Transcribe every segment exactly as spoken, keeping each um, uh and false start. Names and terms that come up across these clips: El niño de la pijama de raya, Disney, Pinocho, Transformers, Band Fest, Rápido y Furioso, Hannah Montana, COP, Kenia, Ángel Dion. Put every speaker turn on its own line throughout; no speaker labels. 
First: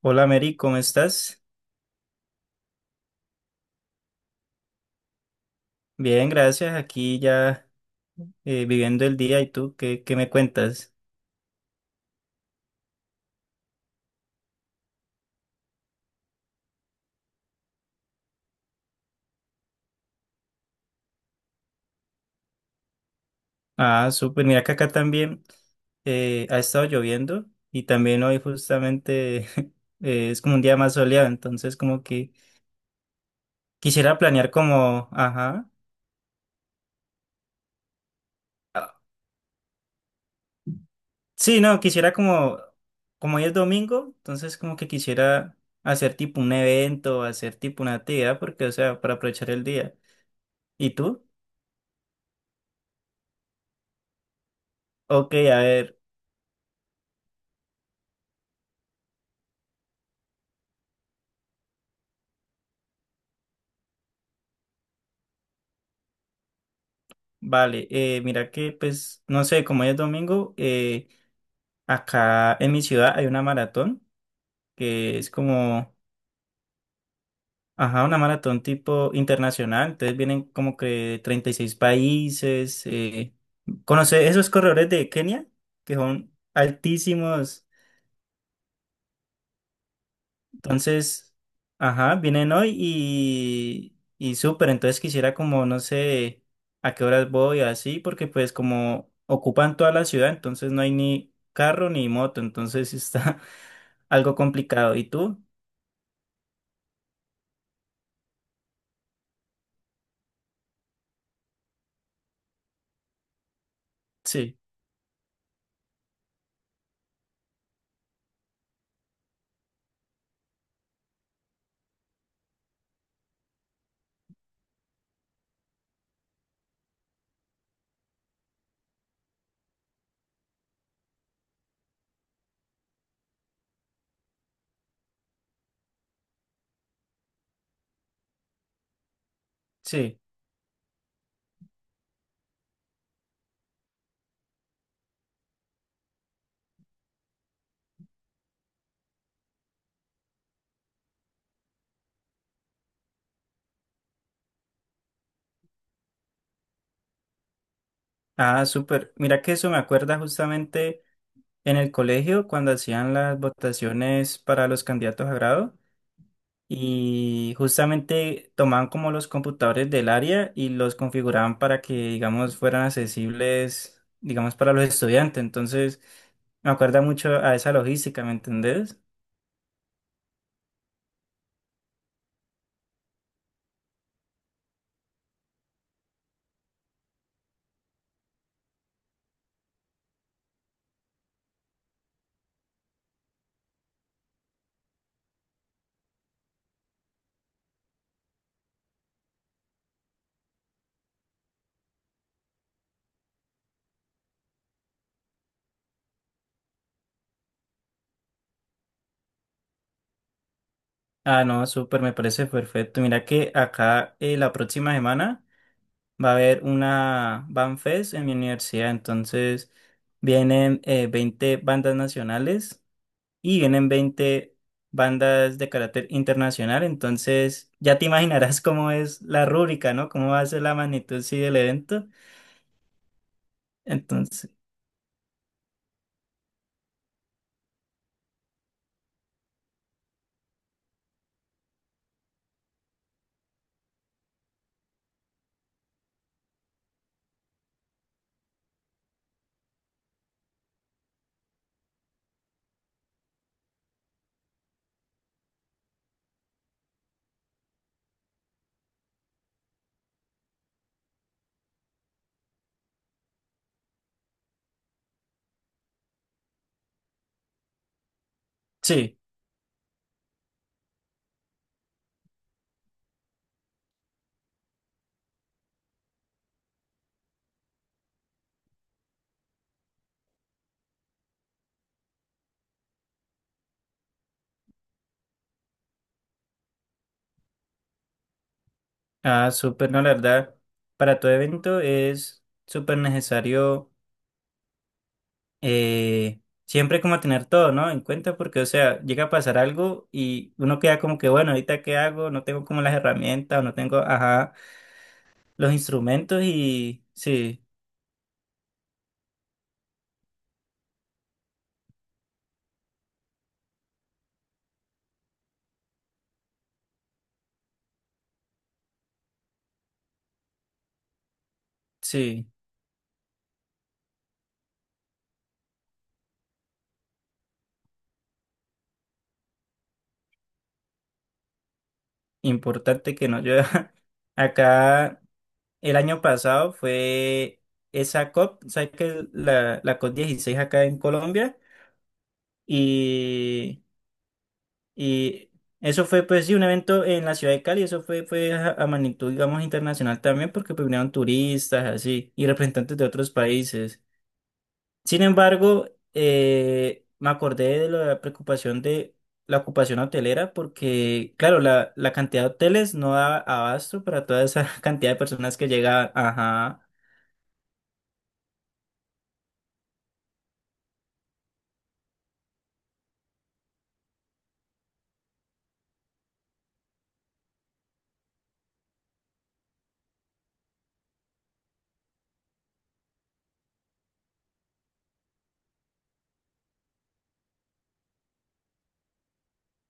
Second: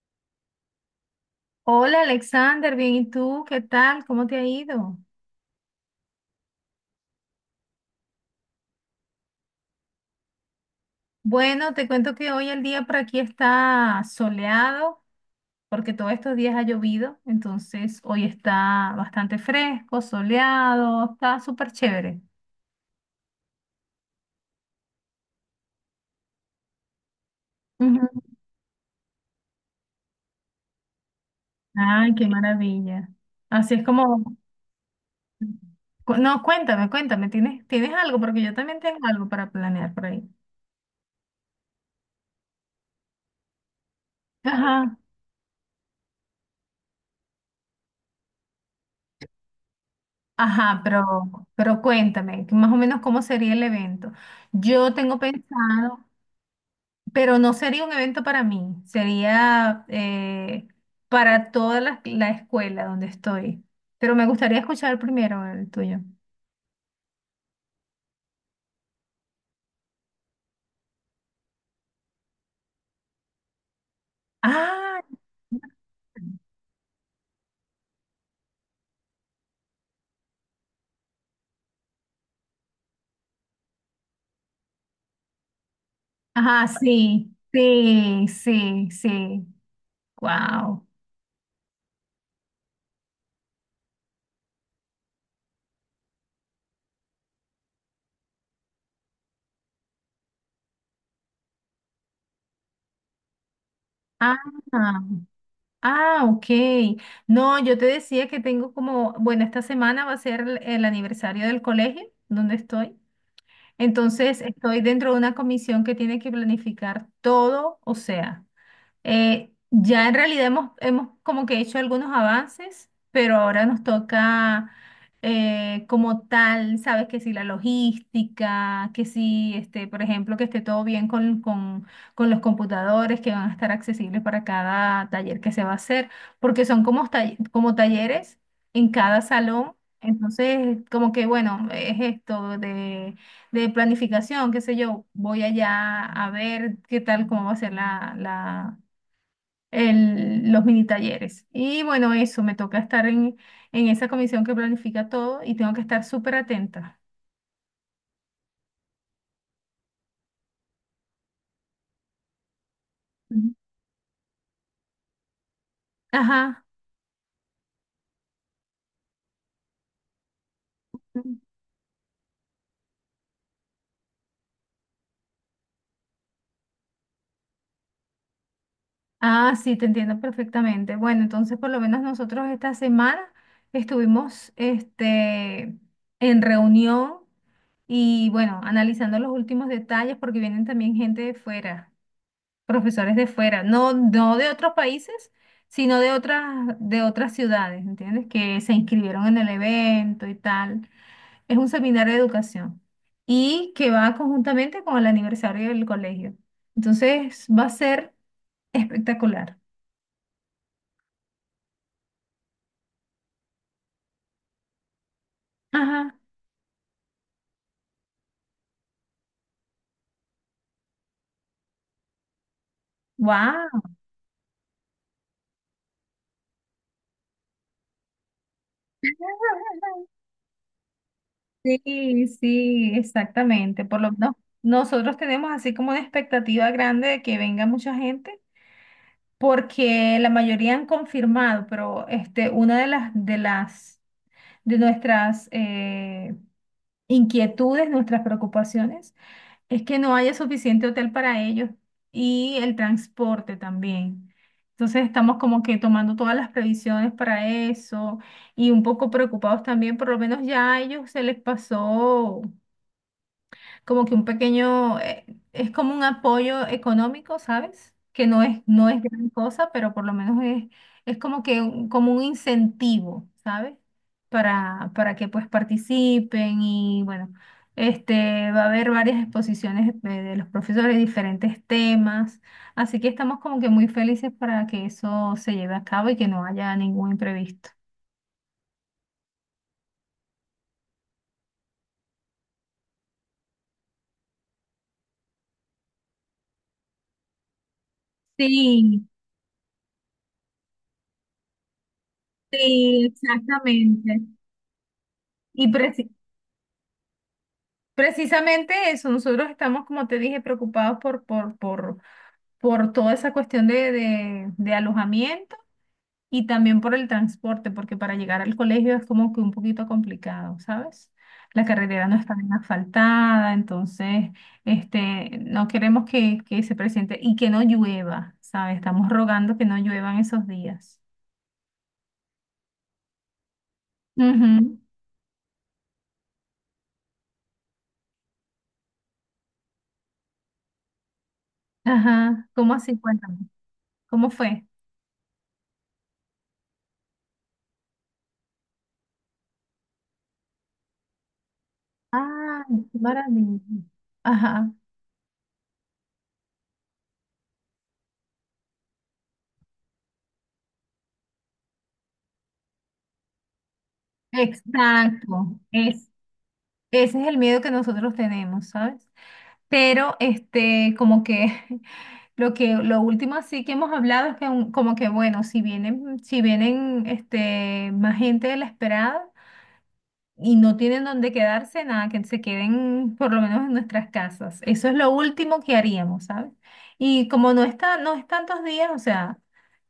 Hola Mary, ¿cómo estás?
Hola Alexander, bien, ¿y tú qué tal? ¿Cómo te ha ido?
Bien, gracias. Aquí ya eh, viviendo el día. ¿Y tú qué, qué me cuentas?
Bueno, te cuento que hoy el día por aquí está soleado porque todos estos días ha llovido, entonces hoy está bastante fresco, soleado, está súper chévere.
Ah, súper. Mira que acá también eh, ha estado lloviendo y
Ujú.
también hoy justamente eh, es como un día más soleado. Entonces como
Ay, qué
que
maravilla. Así es
quisiera
como...
planear como, ajá.
cu- No, cuéntame, cuéntame, ¿tienes, tienes algo? Porque yo también tengo
Ah,
algo para planear por ahí.
sí, no, quisiera como, como hoy es domingo, entonces como que
Ajá.
quisiera hacer tipo un evento, hacer tipo una actividad, porque o sea, para aprovechar el día.
Ajá,
¿Y
pero,
tú?
pero cuéntame, que más o menos cómo sería el evento. Yo tengo
Ok, a ver.
pensado, pero no sería un evento para mí, sería eh, para toda la, la escuela donde estoy. Pero me gustaría escuchar primero el tuyo.
Vale, eh, mira que pues, no sé, como hoy es domingo, eh, acá en mi ciudad hay una maratón
Ah,
que es como, ajá, una maratón tipo internacional, entonces vienen como que treinta y seis países, eh, conoce esos corredores de Kenia, que son
ajá, sí,
altísimos.
sí, sí, sí. Wow.
Entonces, ajá, vienen hoy y, y súper, entonces quisiera como, no sé, a qué horas voy, así, porque pues como ocupan toda la ciudad, entonces no hay ni carro ni moto, entonces está algo
Ah,
complicado. ¿Y tú?
ah, ok. No, yo te decía que tengo como, bueno, esta semana va a ser el el aniversario del colegio donde estoy. Entonces,
Sí,
estoy dentro de una comisión que tiene que planificar todo, o sea, eh, ya en realidad hemos, hemos como que hecho algunos avances, pero ahora nos toca eh, como tal, sabes que si la logística, que si, este, por ejemplo, que esté todo bien con, con, con los computadores que van a estar accesibles para cada taller que se va a hacer, porque son como, tall- como talleres en cada salón.
sí.
Entonces, como que bueno, es esto de de planificación, qué sé yo, voy allá a ver qué tal, cómo va a ser la, la, el- los mini talleres. Y bueno, eso, me toca estar en, en esa comisión que planifica todo y tengo que estar súper atenta.
Ah, súper. Mira que eso me acuerda justamente en el colegio cuando hacían las
Ujú.
votaciones para los candidatos a grado.
Ajá.
Y justamente tomaban como los computadores del área y los
Ujú.
configuraban para que, digamos, fueran accesibles, digamos, para los estudiantes. Entonces, me acuerda mucho a esa logística, ¿me entendés?
Ah, sí, te entiendo perfectamente. Bueno, entonces por lo menos nosotros esta semana estuvimos este, en reunión y bueno, analizando los últimos detalles porque vienen también gente de fuera. Profesores de fuera, no, no de otros países, sino de otras, de otras ciudades, ¿entiendes? Que se inscribieron en el evento y tal. Es un seminario de educación y que va conjuntamente con el aniversario del colegio. Entonces va a ser espectacular.
Ah, no, súper, me parece perfecto. Mira que acá eh, la próxima semana
Ajá.
va a haber una Band Fest en mi universidad. Entonces, vienen eh, veinte bandas nacionales y
Wow.
vienen veinte bandas de carácter internacional, entonces ya te imaginarás cómo es la rúbrica, ¿no? Cómo va a ser la magnitud, sí, del evento.
Sí, sí, exactamente. Por lo menos
Entonces,
nosotros tenemos así como una expectativa grande de que venga mucha gente, porque la mayoría han confirmado, pero este, una de las de las de nuestras eh, inquietudes, nuestras preocupaciones, es que no haya suficiente hotel para ellos y el transporte también. Entonces estamos como que tomando todas las previsiones para eso y un poco preocupados también. Por lo menos ya a ellos se les pasó como que un pequeño, eh, es como un apoyo económico, ¿sabes? Que no es, no es
sí,
gran cosa, pero por lo menos es, es como que un- como un incentivo, ¿sabes? Para, para que pues participen y bueno, este, va a haber varias exposiciones de, de los profesores, diferentes temas, así que estamos como que muy felices para que eso se lleve a cabo y que no haya ningún imprevisto.
ah, súper, no, la verdad, para todo evento es súper necesario eh, siempre como tener todo, ¿no? En cuenta porque, o sea,
Sí,
llega a pasar algo y uno queda como que, bueno, ahorita qué hago, no tengo como las
sí,
herramientas, o no tengo,
exactamente.
ajá,
Y
los
preci-
instrumentos y sí,
Precisamente eso, nosotros estamos, como te dije, preocupados por, por, por, por toda esa cuestión de, de, de alojamiento y también por el transporte, porque para llegar al colegio es como que un poquito complicado, ¿sabes? La carretera no está
sí.
bien asfaltada, entonces este, no queremos que, que se presente y que no llueva, ¿sabes? Estamos rogando que no lluevan esos días.
Importante que no llueva.
Ujú.
Acá el año pasado fue esa C O P, ¿sabes que La, la C O P dieciséis acá en Colombia?
Ajá, ¿cómo así? Cuéntame,
Y,
¿cómo fue?
y eso fue pues sí un evento en la ciudad de Cali, eso fue, fue a, a magnitud digamos internacional también porque pues, vinieron turistas así y
Ah,
representantes
qué
de otros
maravilla.
países.
Ajá.
Sin embargo, eh, me acordé de la preocupación de la ocupación hotelera porque, claro, la, la cantidad de hoteles no da abasto para toda esa cantidad de personas
Exacto,
que
es,
llega. Ajá,
ese es el miedo que nosotros tenemos, ¿sabes? Pero este, como que lo que lo último así que hemos hablado es que un- como que bueno, si vienen, si vienen este más gente de la esperada y no tienen dónde quedarse, nada, que se queden por lo menos en nuestras casas. Eso es lo último que haríamos, ¿sabes? Y como no está, no es tantos días, o sea,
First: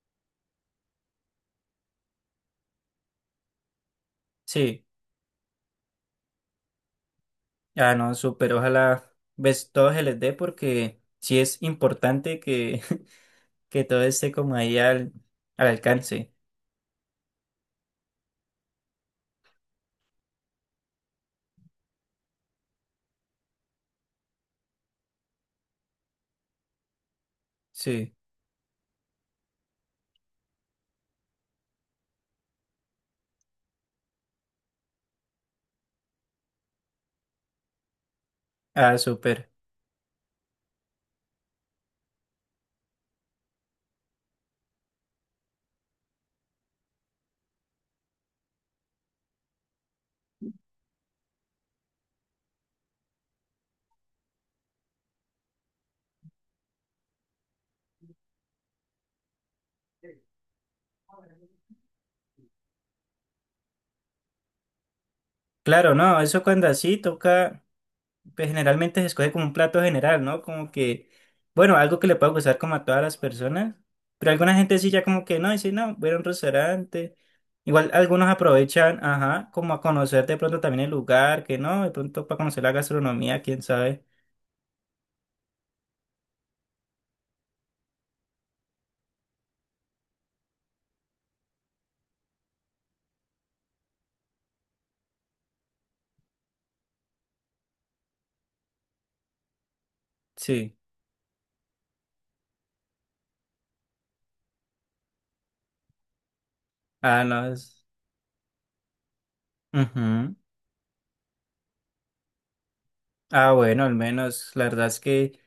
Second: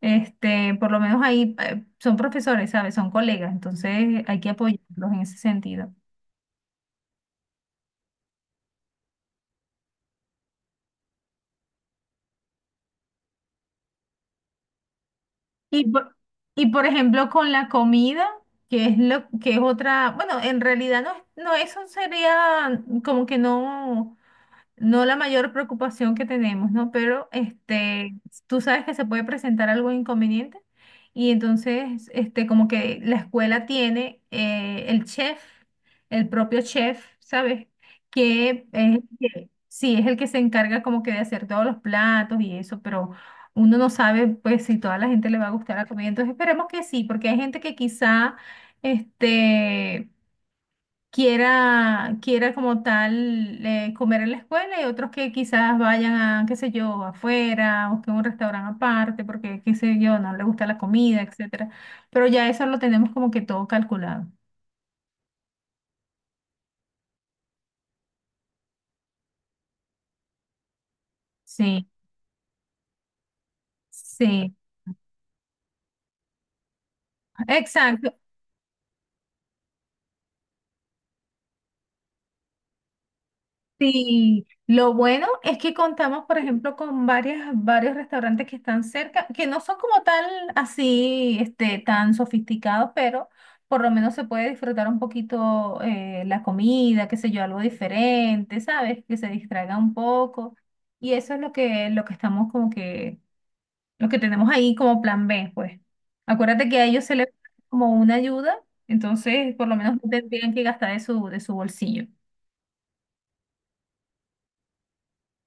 este, por lo menos ahí eh, son profesores, ¿sabes? Son colegas, entonces hay que
sí,
apoyarlos en ese sentido.
ah, no, súper, ojalá ves todo se les dé porque sí es importante que, que todo esté como ahí al, al
Y por,
alcance.
y por ejemplo con la comida, que es lo que es otra, bueno, en realidad no, es- no eso sería como que no no la mayor preocupación que tenemos, ¿no? Pero este,
Sí,
tú sabes que se puede presentar algo inconveniente y entonces, este, como que la escuela tiene eh, el chef, el propio chef, ¿sabes? Que
ah,
es, que,
súper.
sí, es el que se encarga como que de hacer todos los platos y eso, pero uno no sabe, pues, si toda la gente le va a gustar la comida. Entonces, esperemos que sí, porque hay gente que quizá, este quiera, quiera como tal eh, comer en la escuela y otros que quizás vayan a, qué sé yo, afuera o que un restaurante aparte porque, qué sé yo, no le gusta la comida, etcétera. Pero ya eso lo tenemos como que todo calculado.
Claro, no, eso cuando así toca. Pues, generalmente se escoge como un plato general, ¿no? Como que, bueno,
Sí,
algo que le pueda gustar como a todas las personas, pero alguna
sí,
gente sí ya como que no, dice, no, voy a ir a un restaurante. Igual
exacto.
algunos aprovechan, ajá, como a conocer de pronto también el lugar, que no, de pronto para conocer la gastronomía, quién sabe.
Sí, lo bueno es que contamos, por ejemplo, con varias, varios restaurantes que están cerca, que no son como tal así, este, tan sofisticados, pero por lo menos se puede disfrutar un poquito eh, la comida, qué sé yo, algo diferente, ¿sabes? Que se distraiga un poco.
Sí.
Y eso es lo que, lo que estamos como que, lo que tenemos ahí como plan B, pues. Acuérdate que a ellos se
Ah,
les da
no. Es-
como una ayuda, entonces por lo menos no
ujú.
tendrían que gastar de su, de su bolsillo.
Ah, bueno, al menos, la verdad es que...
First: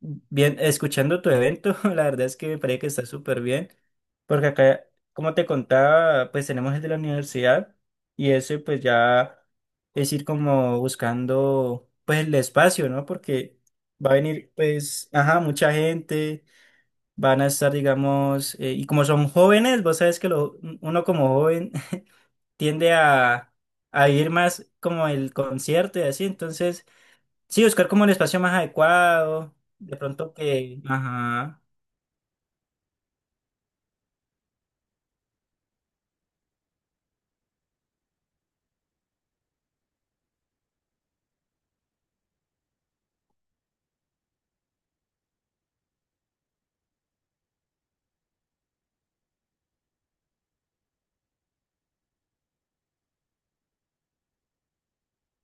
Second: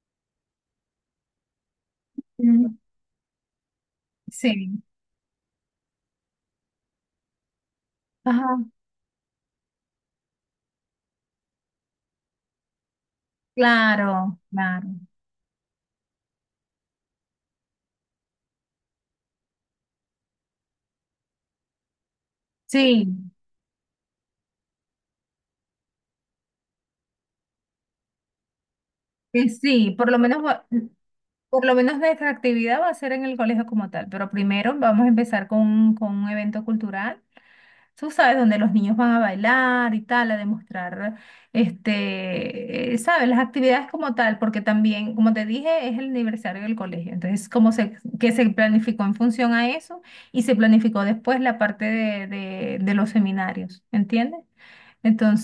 bien, escuchando tu evento, la verdad es que me
Mm.
parece que está súper bien, porque
Sí.
acá, como te contaba, pues tenemos el de la universidad y ese
Ajá.
pues ya es ir como buscando pues el espacio, ¿no? Porque va a
Claro,
venir
claro.
pues, ajá, mucha gente, van a estar, digamos, eh, y como son jóvenes, vos sabes que lo- uno como joven tiende
Sí,
a, a ir más como el concierto y así, entonces... sí, buscar como el espacio más
que
adecuado,
sí,
de
por lo
pronto
menos va-
que... Ajá.
por lo menos nuestra actividad va a ser en el colegio como tal, pero primero vamos a empezar con, un con un evento cultural, tú sabes, donde los niños van a bailar y tal, a demostrar, este, eh, sabes, las actividades como tal, porque también, como te dije, es el aniversario del colegio, entonces, como se, que se planificó en función a eso y se planificó después la parte de, de, de los seminarios, ¿entiendes?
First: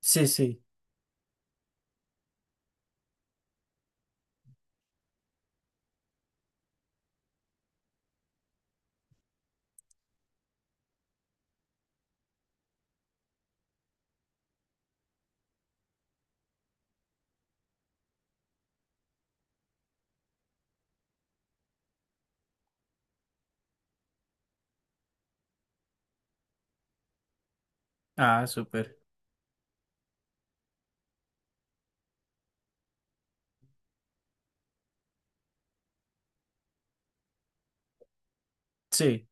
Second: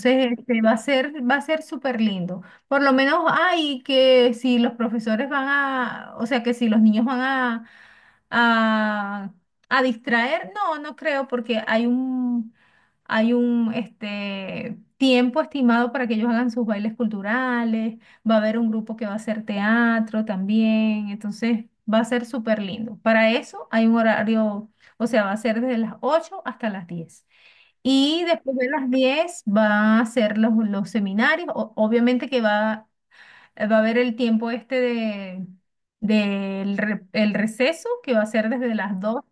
Sí,
este,
sí.
va a ser, va a ser súper lindo. Por lo menos hay que si los profesores van a, o sea, que si los niños van a, a, a distraer, no, no creo, porque hay un, hay un, este, tiempo estimado para que ellos hagan sus bailes culturales, va a haber un grupo que va a hacer teatro también, entonces va a ser súper lindo. Para eso hay un horario, o sea, va a ser desde las ocho hasta las diez. Y
Ah,
después de las
súper.
diez va a hacer los, los seminarios. O- obviamente que va, eh, va a haber el tiempo este de, del re- el receso, que va a ser desde las dos,
Sí.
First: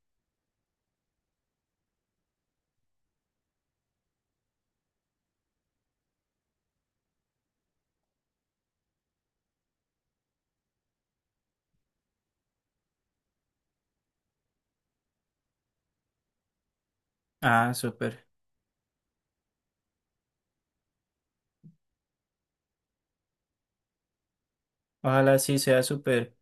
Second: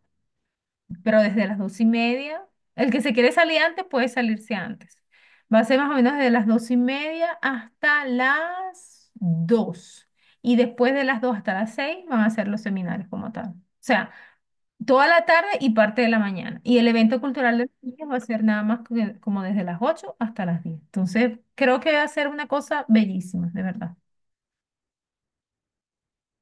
pero desde las dos y media. El que se quiere salir antes puede salirse antes. Va a ser más o menos desde las dos y media hasta las dos. Y después de las dos hasta las seis van a hacer los seminarios como tal. O sea, toda la tarde y parte de la mañana. Y el evento cultural de
Ah,
los niños va a
súper.
ser nada más que- como desde las ocho hasta las diez. Entonces, creo que va a ser una cosa bellísima, de verdad.
Ojalá sí sea súper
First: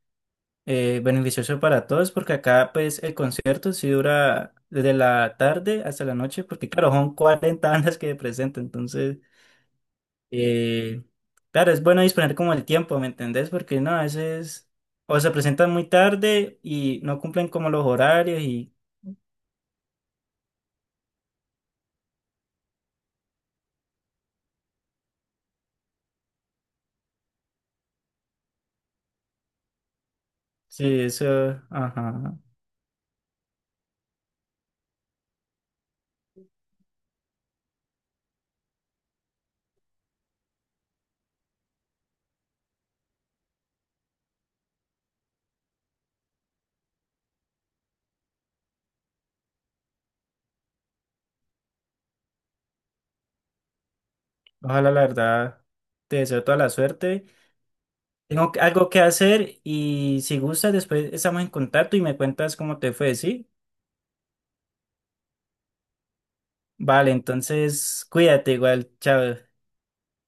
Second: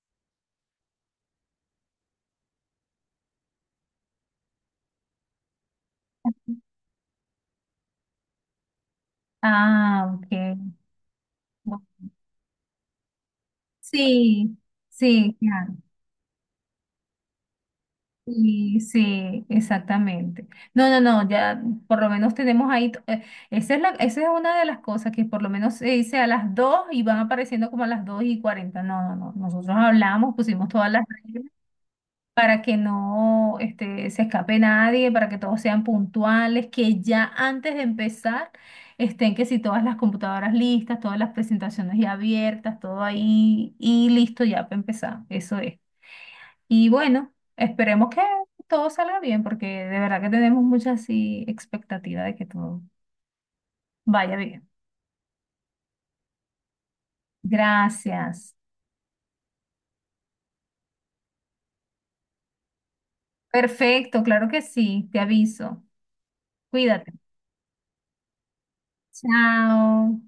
eh, beneficioso para todos, porque acá pues el concierto sí dura desde la tarde hasta la noche, porque claro, son cuarenta bandas que presentan entonces...
Ah, ok.
eh, claro,
Bu-
es bueno disponer como el tiempo, ¿me entendés? Porque no, a
Sí,
veces o se
sí,
presentan
claro.
muy tarde y no cumplen como los horarios y...
Y sí, exactamente. No, no, no, ya por lo menos tenemos ahí, to- eh, esa es la, esa es una de las cosas que por lo menos se dice a las dos y van apareciendo como a las dos y cuarenta. No, no, no, nosotros hablamos, pusimos
sí,
todas las...
eso, ajá.
Para que no este, se escape nadie, para que todos sean puntuales, que ya antes de empezar estén que si todas las computadoras listas, todas las presentaciones ya abiertas, todo ahí y listo ya para empezar, eso es. Y bueno, esperemos que todo salga bien porque de verdad que tenemos mucha así expectativa de que todo vaya bien.
Ojalá, la verdad, te deseo toda la suerte. Tengo
Gracias.
que- algo que hacer y si gustas, después estamos en contacto y me cuentas cómo te fue, ¿sí?
Perfecto, claro que sí, te aviso.
Vale,
Cuídate.
entonces cuídate igual, chao.
Chao.